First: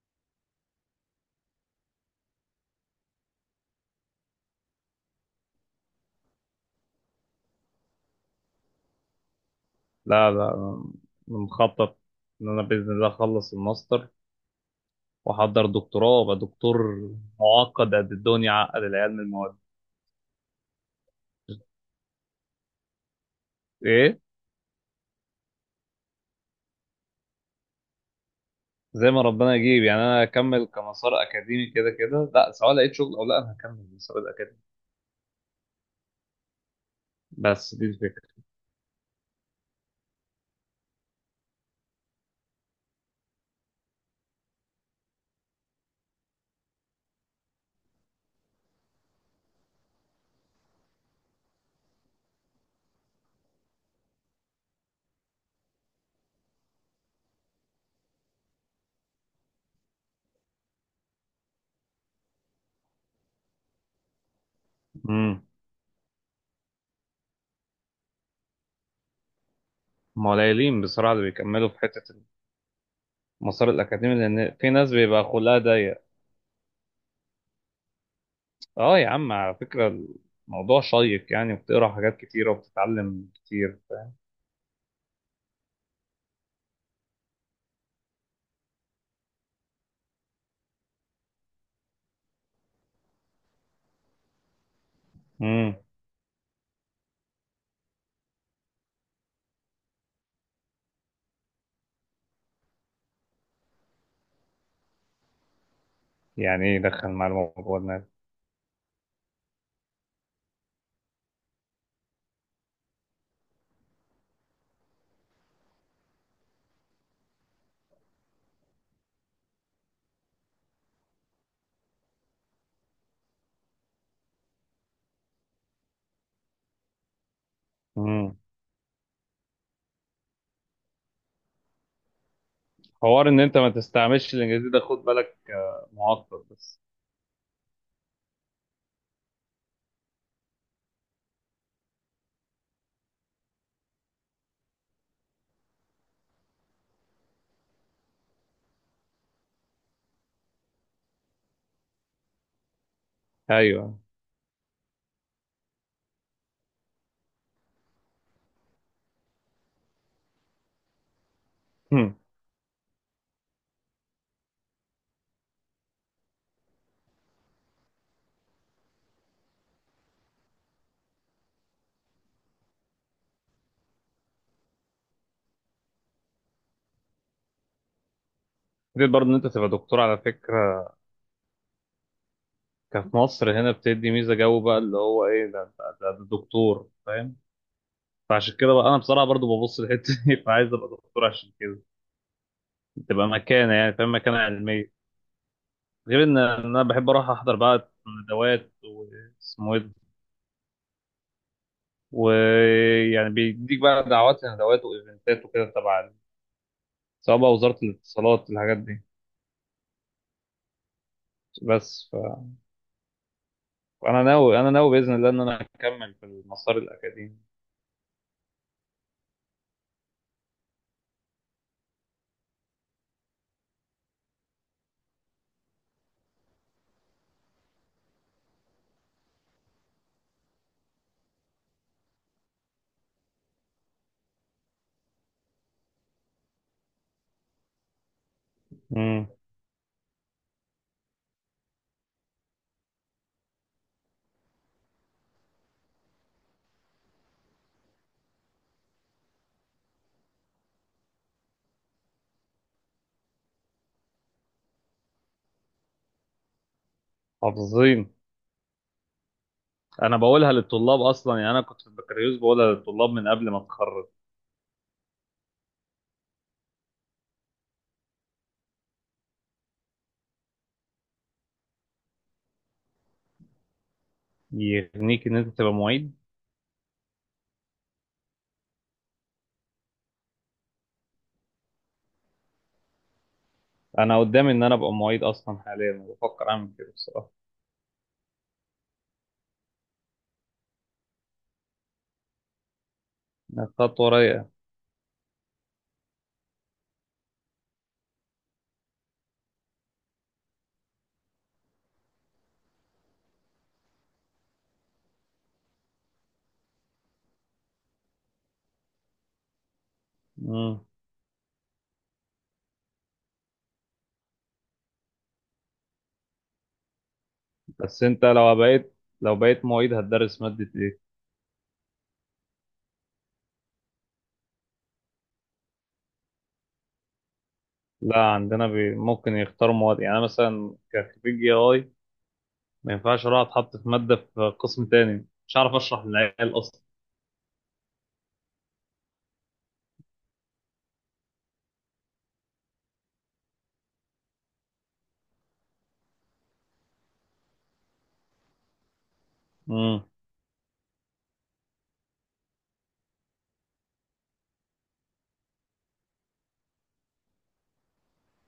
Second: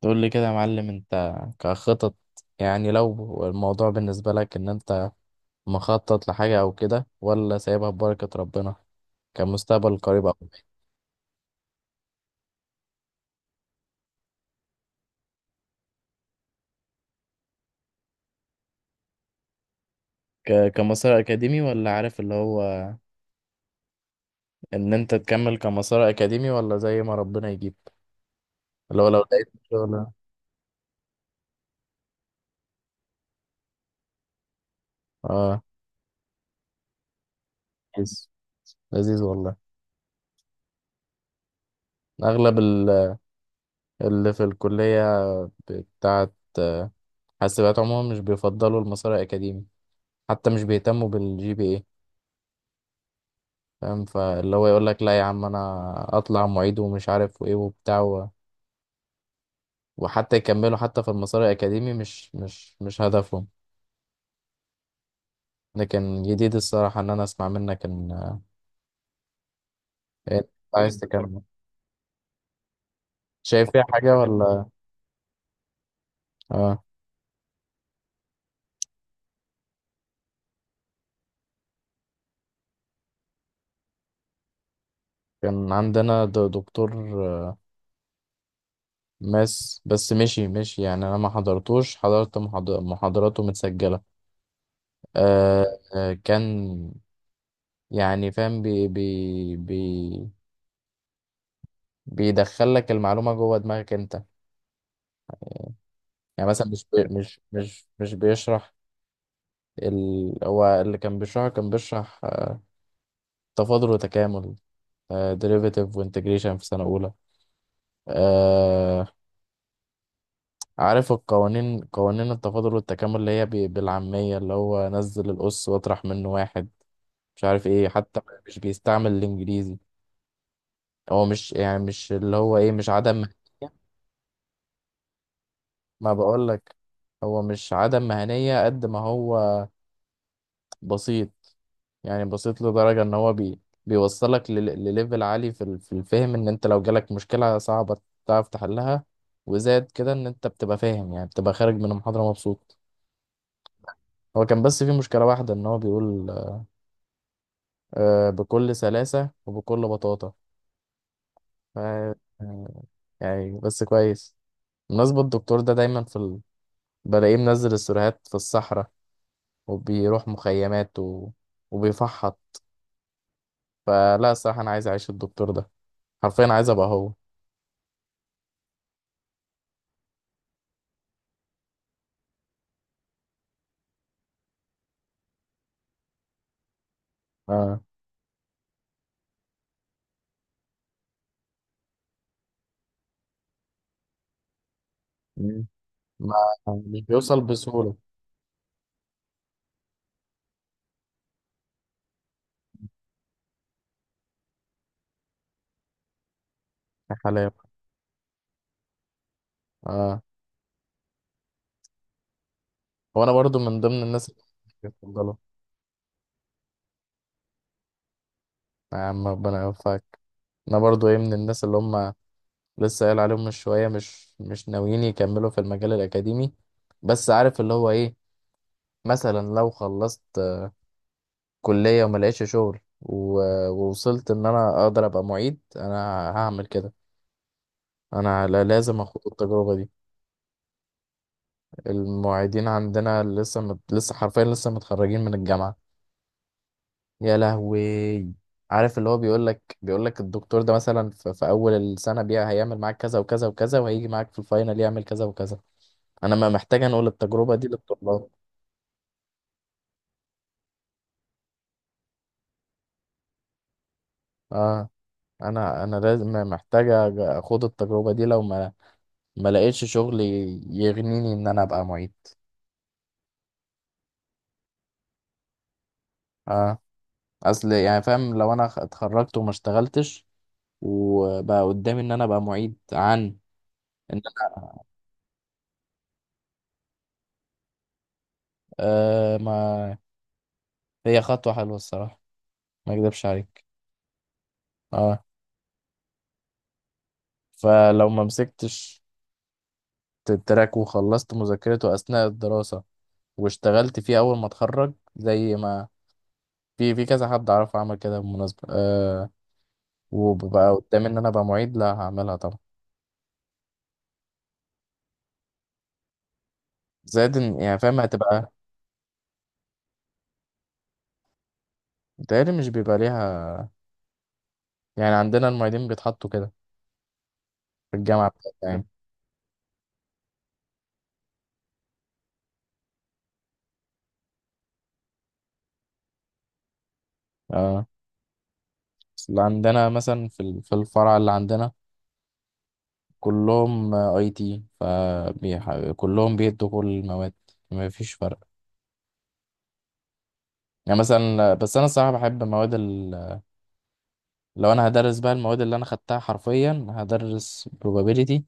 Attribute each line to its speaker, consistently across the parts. Speaker 1: تقول لي كده يا معلم انت كخطط. يعني لو الموضوع بالنسبة لك ان انت مخطط لحاجة او كده ولا سايبها ببركة ربنا كمستقبل قريب
Speaker 2: لا
Speaker 1: او
Speaker 2: لا
Speaker 1: بعيد؟
Speaker 2: أنا مخطط إن أنا بإذن الله أخلص الماستر وأحضر دكتوراه وأبقى دكتور معقد قد الدنيا عقد العيال من المواد.
Speaker 1: كمسار اكاديمي ولا عارف اللي هو
Speaker 2: إيه.
Speaker 1: ان انت تكمل كمسار اكاديمي ولا زي ما ربنا يجيب اللي هو
Speaker 2: زي
Speaker 1: لو
Speaker 2: ما
Speaker 1: لقيت
Speaker 2: ربنا يجيب، يعني
Speaker 1: شغل.
Speaker 2: أنا أكمل كمسار أكاديمي كده كده، لا، سواء لقيت شغل أو لا أنا هكمل المسار الأكاديمي.
Speaker 1: اه،
Speaker 2: بس دي الفكرة.
Speaker 1: لذيذ، لذيذ والله. اغلب اللي في الكلية بتاعت آه، حاسبات عموما مش بيفضلوا المسار الاكاديمي، حتى مش بيهتموا بالجي بي اي. فاهم، فاللي هو يقول لك لا يا عم انا اطلع معيد ومش عارف وايه وبتاع و... وحتى يكملوا، حتى في المسار الاكاديمي مش هدفهم.
Speaker 2: امم.
Speaker 1: لكن جديد الصراحه ان انا اسمع منك ان
Speaker 2: هم
Speaker 1: إن أنت
Speaker 2: قليلين
Speaker 1: عايز
Speaker 2: بصراحة اللي
Speaker 1: تكمل.
Speaker 2: بيكملوا في حتة
Speaker 1: شايف
Speaker 2: المسار
Speaker 1: فيها
Speaker 2: الأكاديمي،
Speaker 1: حاجه
Speaker 2: لأن
Speaker 1: ولا.
Speaker 2: في ناس بيبقى خلقها ضيق.
Speaker 1: اه.
Speaker 2: أه يا عم على فكرة الموضوع شيق يعني، وبتقرا حاجات كتيرة وبتتعلم كتير.
Speaker 1: كان عندنا دكتور ماس، بس مشي مشي، يعني انا ما حضرتوش، حضرت محاضراته متسجله. آه.
Speaker 2: امم.
Speaker 1: كان يعني فاهم بي بي بي بيدخل لك المعلومه جوه دماغك انت. يعني
Speaker 2: يعني
Speaker 1: مثلا
Speaker 2: ايه
Speaker 1: مش
Speaker 2: يدخل
Speaker 1: بي
Speaker 2: مع
Speaker 1: مش
Speaker 2: الموضوع
Speaker 1: مش
Speaker 2: ده؟
Speaker 1: مش بيشرح، ال... هو اللي كان بيشرحه كان بيشرح، تفاضل وتكامل، ديريفيتيف وانتجريشن في سنة أولى. آه، عارف القوانين، قوانين التفاضل والتكامل اللي هي بالعامية اللي هو نزل الأس واطرح منه واحد، مش عارف ايه حتى.
Speaker 2: مم.
Speaker 1: مش بيستعمل الإنجليزي. هو مش يعني مش اللي هو ايه مش عدم
Speaker 2: حوار ان انت ما
Speaker 1: مهنية.
Speaker 2: تستعملش الانجليزي ده خد بالك
Speaker 1: ما
Speaker 2: معقد
Speaker 1: بقولك،
Speaker 2: بس.
Speaker 1: هو مش عدم مهنية قد ما هو بسيط. يعني بسيط لدرجة ان هو بيوصلك لليفل عالي في في الفهم. ان انت لو جالك مشكلة صعبة تعرف تحلها، وزاد كده ان انت بتبقى فاهم، يعني بتبقى خارج من المحاضرة مبسوط.
Speaker 2: ايوه.
Speaker 1: هو كان بس في مشكلة واحدة ان هو بيقول، بكل سلاسة وبكل بطاطا. ف-
Speaker 2: هم.
Speaker 1: آه، يعني بس كويس. بالنسبة الدكتور ده دايما في ال... بلاقيه منزل السيرفيهات في الصحراء وبيروح مخيمات و... وبيفحط. فلا الصراحة أنا عايز أعيش الدكتور ده، حرفيا عايز أبقى هو.
Speaker 2: فكرة برضه ان انت تبقى دكتور على فكره، كفي مصر هنا بتدي ميزه جو بقى اللي هو ايه ده انت ده دكتور فاهم.
Speaker 1: آه.
Speaker 2: فعشان كده بقى انا بصراحه برضه ببص للحته دي فعايز ابقى دكتور عشان كده تبقى مكانه، يعني فاهم، مكانه علميه. غير
Speaker 1: ما
Speaker 2: ان انا
Speaker 1: مش
Speaker 2: بحب اروح
Speaker 1: بيوصل
Speaker 2: احضر بقى
Speaker 1: بسهولة.
Speaker 2: ندوات واسمه ايه ده، ويعني بيديك بقى دعوات لندوات وايفنتات وكده تبع،
Speaker 1: يا
Speaker 2: سواء بقى
Speaker 1: حلاوة.
Speaker 2: وزاره الاتصالات الحاجات دي.
Speaker 1: اه،
Speaker 2: بس
Speaker 1: وانا برضو من ضمن
Speaker 2: انا
Speaker 1: الناس اللي
Speaker 2: ناوي انا ناوي باذن الله
Speaker 1: بيفضلوا.
Speaker 2: ان انا اكمل في المسار الاكاديمي.
Speaker 1: يا عم ربنا يوفقك. انا برضو ايه من الناس اللي هم لسه قايل عليهم من شوية، مش ناويين يكملوا في المجال الأكاديمي. بس عارف اللي هو ايه، مثلا لو خلصت كلية وما لقيتش شغل ووصلت ان انا اقدر ابقى معيد، انا هعمل كده. انا لازم اخد
Speaker 2: امم.
Speaker 1: التجربة دي. المعيدين عندنا لسه مت... لسه حرفيا لسه متخرجين من الجامعة. يا لهوي، عارف اللي هو بيقول لك الدكتور ده مثلا في اول السنه بيها هيعمل معاك كذا وكذا وكذا، وهيجي معاك في الفاينل يعمل كذا وكذا. انا ما محتاج انقل التجربه دي
Speaker 2: حافظين.
Speaker 1: للطلاب.
Speaker 2: انا بقولها للطلاب اصلا، يعني انا كنت في البكالوريوس بقولها للطلاب من قبل ما اتخرج.
Speaker 1: اه، انا لازم محتاج اخد التجربه دي لو ما لقيتش شغل يغنيني ان انا ابقى معيد.
Speaker 2: يغنيك ان انت تبقى معيد.
Speaker 1: اه، اصل يعني فاهم لو انا اتخرجت وما اشتغلتش، وبقى قدامي ان انا ابقى معيد، عن ان
Speaker 2: انا قدامي ان
Speaker 1: انا.
Speaker 2: انا ابقى معيد اصلا، حاليا بفكر اعمل كده بصراحه.
Speaker 1: آه، ما هي خطوه حلوه الصراحه، ما اكذبش عليك.
Speaker 2: إنها خطوه رايقه.
Speaker 1: اه، فلو ما مسكتش التراك وخلصت مذاكرته أثناء الدراسة واشتغلت فيه أول ما اتخرج زي ما في كذا حد أعرفه عمل كده بالمناسبة، أه. وببقى
Speaker 2: امم.
Speaker 1: قدامي إن أنا أبقى معيد، لا هعملها طبعا. زائد يعني فاهم
Speaker 2: بس انت
Speaker 1: هتبقى،
Speaker 2: لو بقيت معيد هتدرس ماده ايه؟
Speaker 1: متهيألي مش بيبقى ليها. يعني عندنا المعيدين بيتحطوا كده في
Speaker 2: لا
Speaker 1: الجامعة
Speaker 2: عندنا
Speaker 1: بتاعتنا يعني.
Speaker 2: بي ممكن يختاروا مواد، يعني أنا مثلا كخريج اي اي ما ينفعش اروح اتحط في ماده في قسم تاني مش عارف اشرح للعيال
Speaker 1: اه، بس اللي عندنا مثلا في في الفرع اللي عندنا كلهم اي تي، فكلهم بيدوا كل المواد، ما فيش فرق.
Speaker 2: اصلا.
Speaker 1: يعني مثلا بس انا الصراحه بحب مواد ال... لو انا هدرس بقى المواد اللي انا خدتها، حرفيا هدرس probability.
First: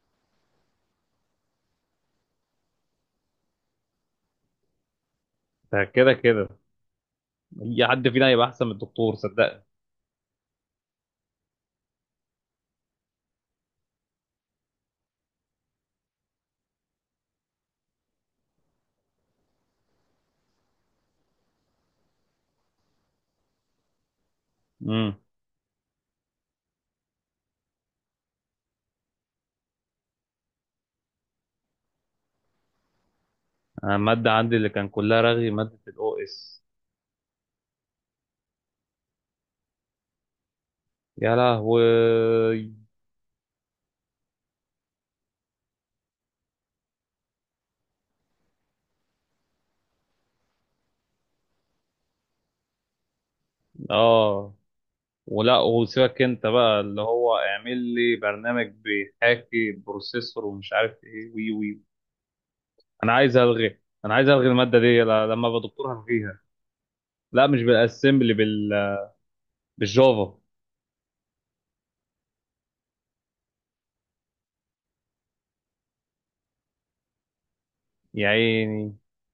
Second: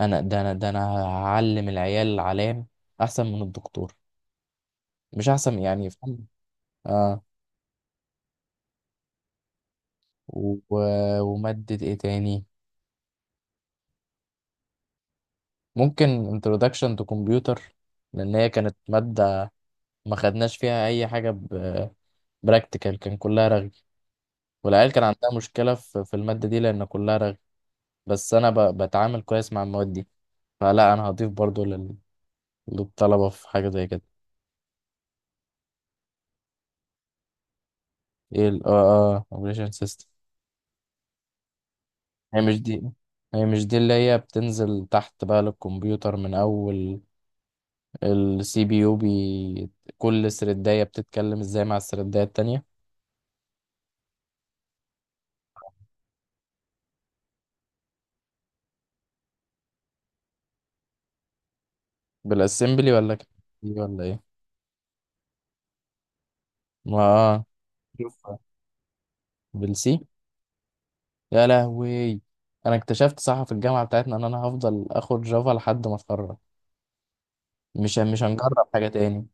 Speaker 1: انا ده انا هعلم العيال علام احسن من الدكتور، مش احسن
Speaker 2: ده
Speaker 1: يعني
Speaker 2: كده
Speaker 1: فاهم.
Speaker 2: كده
Speaker 1: اه.
Speaker 2: اي حد فينا هيبقى احسن من الدكتور صدقني.
Speaker 1: و... وماده ايه تاني؟ ممكن introduction to computer، لان هي كانت ماده ما خدناش فيها اي حاجه ب... براكتيكال، كان كلها رغي. والعيال كان
Speaker 2: امم.
Speaker 1: عندها مشكله في الماده دي لان كلها رغي. بس انا ب... بتعامل كويس مع المواد دي، فلا انا هضيف برضو للطلبة في حاجة زي
Speaker 2: أنا
Speaker 1: كده.
Speaker 2: الماده عندي اللي كان كلها رغي ماده الاو اس.
Speaker 1: ايه ال اه، اه اوبريشن سيستم.
Speaker 2: يا لهوي.
Speaker 1: هي مش دي، هي مش دي اللي هي بتنزل تحت بقى للكمبيوتر من اول السي بي يو بي، كل سردية بتتكلم ازاي مع السردية التانية.
Speaker 2: اه. ولا وسيبك انت بقى اللي هو اعمل لي برنامج بيحاكي بروسيسور ومش عارف ايه وي وي.
Speaker 1: بالاسمبلي
Speaker 2: انا
Speaker 1: ولا كده
Speaker 2: عايز الغي
Speaker 1: ولا
Speaker 2: انا عايز
Speaker 1: ايه؟
Speaker 2: الغي الماده دي لما ابقى دكتور هلغيها.
Speaker 1: ما اه،
Speaker 2: لا مش بالاسمبلي
Speaker 1: شوف،
Speaker 2: بال
Speaker 1: بالسي.
Speaker 2: بالجافا
Speaker 1: يا لهوي، انا اكتشفت صح في الجامعة بتاعتنا ان انا هفضل اخد جافا لحد ما اتخرج، مش
Speaker 2: يا
Speaker 1: هنجرب حاجة
Speaker 2: عيني.
Speaker 1: تاني.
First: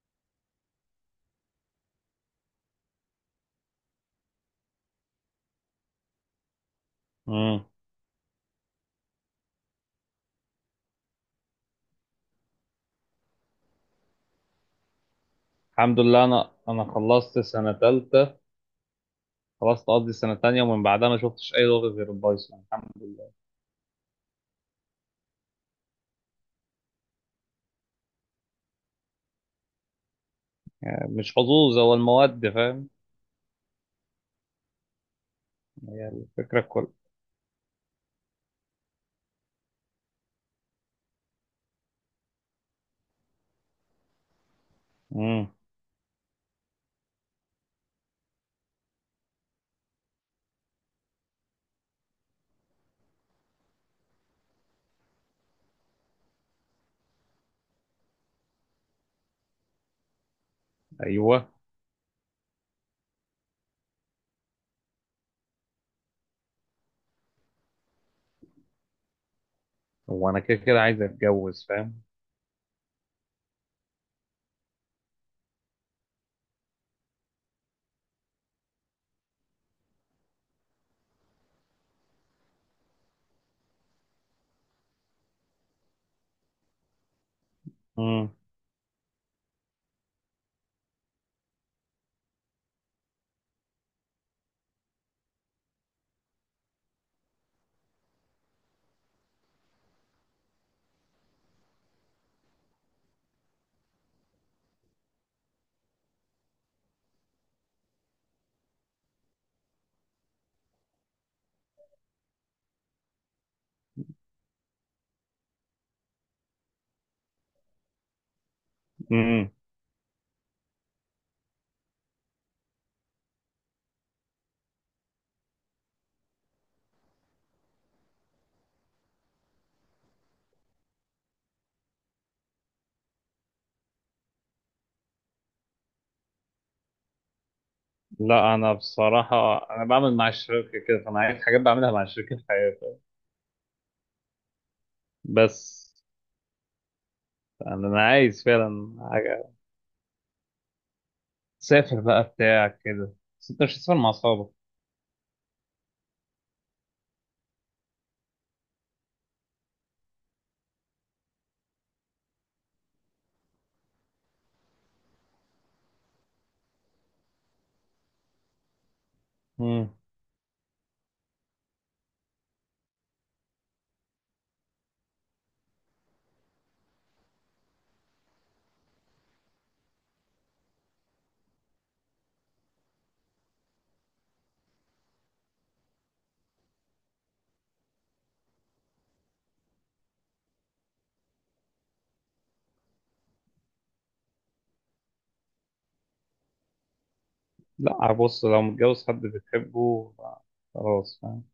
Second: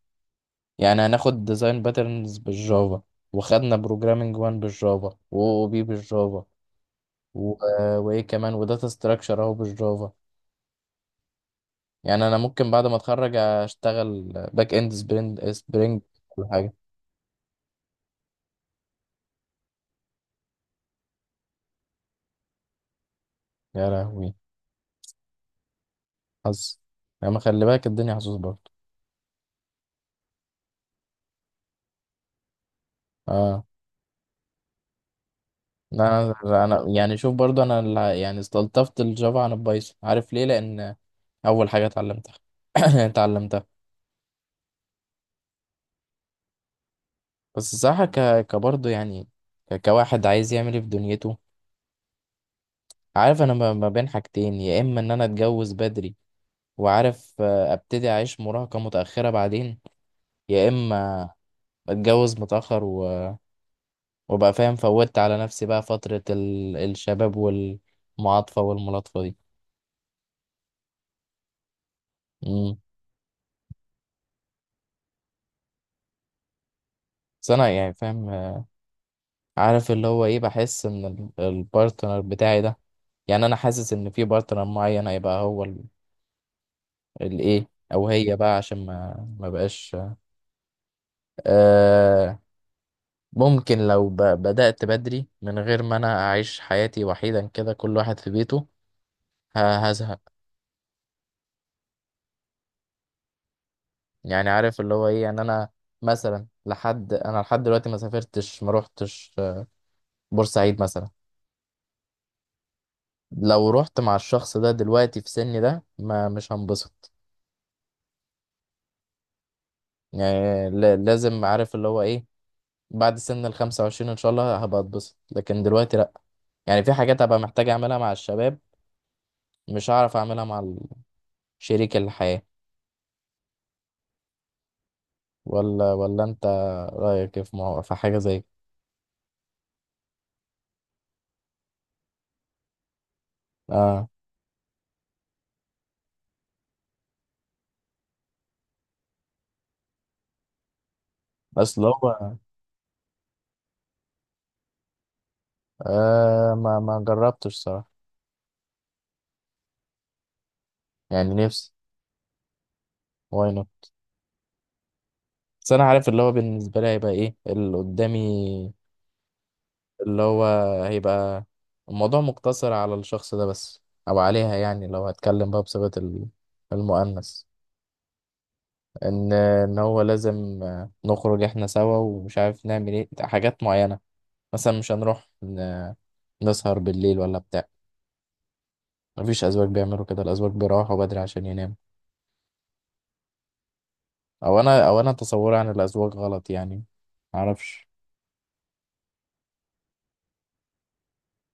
Speaker 1: يعني هناخد ديزاين باترنز بالجافا، وخدنا بروجرامينج 1 بالجافا و بي بالجافا و...
Speaker 2: امم.
Speaker 1: آه، وايه كمان، وداتا ستراكشر اهو بالجافا. يعني انا ممكن بعد ما اتخرج اشتغل باك اند سبرينج،
Speaker 2: الحمد لله انا
Speaker 1: كل حاجه.
Speaker 2: انا خلصت سنه ثالثه. خلصت قصدي السنة التانية، ومن بعدها ما شفتش أي لغة غير البايثون الحمد لله.
Speaker 1: يا لهوي، حظ. يعني ما خلي بالك الدنيا حظوظ برضه.
Speaker 2: مش حظوظ، هو المواد فاهم.
Speaker 1: اه،
Speaker 2: هي
Speaker 1: انا
Speaker 2: الفكرة
Speaker 1: انا
Speaker 2: الكل.
Speaker 1: يعني شوف برضه انا اللي- يعني استلطفت الجافا عن البايثون، عارف ليه؟ لان اول حاجه اتعلمتها اتعلمتها.
Speaker 2: امم.
Speaker 1: بس صح ك كبرضه يعني، كواحد عايز يعمل ايه في دنيته. عارف انا ما بين حاجتين، يا اما ان انا اتجوز بدري وعارف ابتدي اعيش مراهقة متأخرة بعدين، يا اما
Speaker 2: أيوه.
Speaker 1: اتجوز متأخر وابقى فاهم فوتت على نفسي بقى فترة ال... الشباب والمعاطفة والملاطفة دي.
Speaker 2: هو أنا كده كده عايز أتجوز فاهم.
Speaker 1: امم. بس انا يعني فاهم، عارف اللي هو ايه، بحس ان البارتنر بتاعي ده، يعني انا حاسس ان في بارتنر معين هيبقى هو ال- الايه، او
Speaker 2: امم.
Speaker 1: هي بقى عشان ما بقاش. آه، ممكن لو بدأت بدري من غير ما انا اعيش حياتي وحيدا كده كل واحد في بيته، ه- هزهق. يعني عارف اللي هو ايه، يعني انا مثلا لحد انا لحد دلوقتي ما سافرتش ما روحتش، بورسعيد مثلا. لو رحت مع الشخص ده دلوقتي في سني ده، ما مش هنبسط.
Speaker 2: امم.
Speaker 1: يعني لازم عارف اللي هو ايه، بعد سن ال 25 ان شاء الله هبقى اتبسط، لكن دلوقتي لا. يعني في حاجات هبقى محتاج اعملها مع الشباب، مش هعرف اعملها مع ال- شريك الحياة. ولا انت رايك إيه في في حاجه زي كده؟
Speaker 2: لا أنا بصراحة أنا بعمل مع الشركة كده، فأنا عايز حاجات بعملها مع الشركة في حياتي.
Speaker 1: اه،
Speaker 2: بس أنا عايز فعلا حاجة
Speaker 1: اصل
Speaker 2: سافر بقى
Speaker 1: هو.
Speaker 2: بتاع كده. بس أنت مش هتسافر مع أصحابك.
Speaker 1: آه، ما ما جربتش صراحه، يعني نفسي، واي نوت. بس انا عارف اللي هو بالنسبه لي هيبقى ايه اللي قدامي،
Speaker 2: امم.
Speaker 1: اللي هو هيبقى الموضوع مقتصر على الشخص ده بس، او عليها يعني لو هتكلم بقى بصيغه المؤنث. ان هو لازم نخرج احنا سوا ومش عارف نعمل ايه حاجات معينه. مثلا مش هنروح نسهر بالليل ولا بتاع. مفيش أزواج بيعملوا كده، الأزواج بيروحوا بدري عشان يناموا. أو أنا أو أنا تصوري عن الأزواج غلط يعني، معرفش.
Speaker 2: لا بص لو متجوز حد بتحبه خلاص فاهم.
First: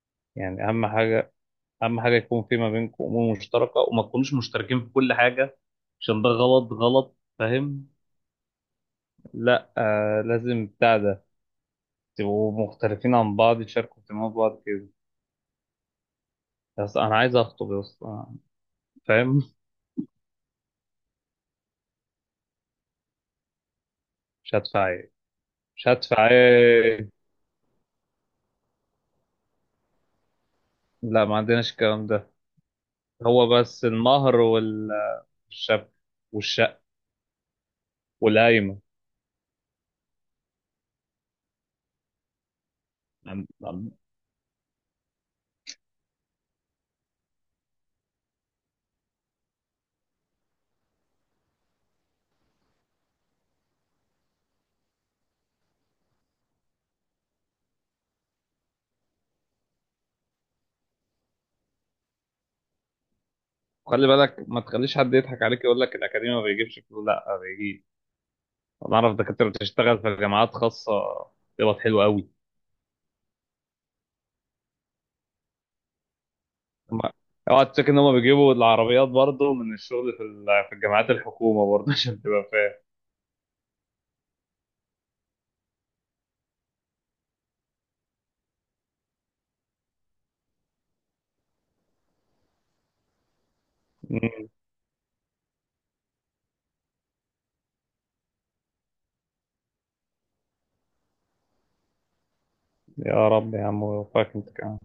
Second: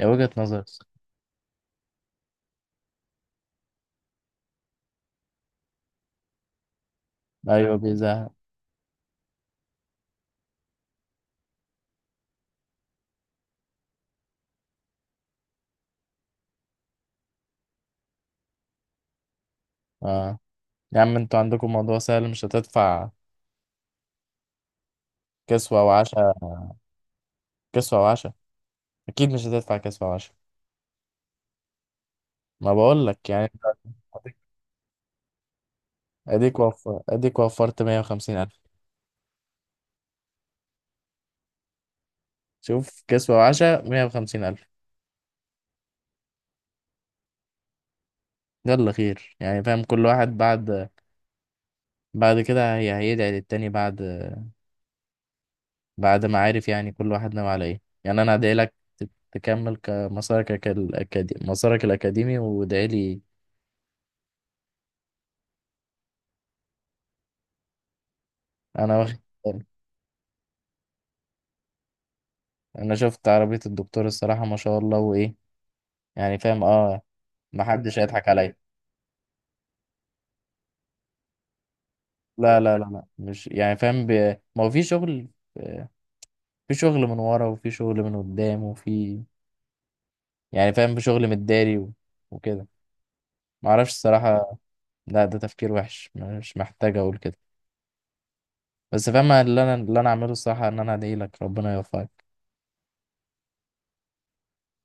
Speaker 1: هي وجهة نظر.
Speaker 2: يعني أهم حاجة اهم حاجه يكون في ما بينكم امور مشتركه، وما تكونوش مشتركين في كل حاجه، عشان ده غلط غلط
Speaker 1: أيوة
Speaker 2: فاهم.
Speaker 1: بيزهق.
Speaker 2: لا آه لازم بتاع ده تبقوا مختلفين عن بعض، تشاركوا اهتمامات بعض كده. بس انا عايز اخطب يا اسطى فاهم.
Speaker 1: آه، يا عم أنتوا عندكم موضوع سهل، مش هتدفع
Speaker 2: مش هدفع ايه؟
Speaker 1: كسوة
Speaker 2: مش هدفع
Speaker 1: وعشاء.
Speaker 2: ايه؟
Speaker 1: كسوة وعشاء، أكيد مش هتدفع كسوة وعشاء.
Speaker 2: لا ما عندناش الكلام ده.
Speaker 1: ما بقولك
Speaker 2: هو
Speaker 1: يعني،
Speaker 2: بس
Speaker 1: أديك،
Speaker 2: المهر والشبكه والشقه
Speaker 1: وفر أديك وفرت 150,000.
Speaker 2: والقايمه.
Speaker 1: شوف، كسوة
Speaker 2: عن-
Speaker 1: وعشاء
Speaker 2: عن-
Speaker 1: 150,000. يلا خير يعني فاهم كل واحد بعد، بعد كده هي هيدعي للتاني، بعد ما عارف يعني كل واحد ناوي على ايه. يعني انا هدعي لك تكمل مسارك الأكاديمي، وادعي لي.
Speaker 2: خلي بالك ما تخليش حد يضحك عليك يقول لك الاكاديمي ما بيجيبش فلوس، لا ما بيجيب. انا
Speaker 1: انا
Speaker 2: اعرف
Speaker 1: واخد
Speaker 2: دكاتره
Speaker 1: بالي.
Speaker 2: بتشتغل في جامعات خاصه. بيبقى حلو قوي.
Speaker 1: انا شفت عربية الدكتور الصراحة ما شاء الله وايه، يعني فاهم اه.
Speaker 2: هما-
Speaker 1: ما
Speaker 2: اوعى تشك ان
Speaker 1: حدش
Speaker 2: هم
Speaker 1: هيضحك
Speaker 2: بيجيبوا
Speaker 1: عليا.
Speaker 2: العربيات برضه من الشغل في الجامعات الحكومه برضه عشان تبقى
Speaker 1: لا،
Speaker 2: فاهم.
Speaker 1: لا، لا، لا، مش يعني فاهم ب... ما هو في شغل، في شغل من ورا وفي شغل من قدام، وفي يعني فاهم في شغل متداري و... وكده. ما اعرفش
Speaker 2: مم.
Speaker 1: الصراحة. لا ده تفكير وحش، مش محتاج اقول كده. بس فاهم اللي انا اللي انا اعمله الصراحة ان انا ادعي لك ربنا يوفقك.
Speaker 2: يا رب يا عم وفقك انت كمان.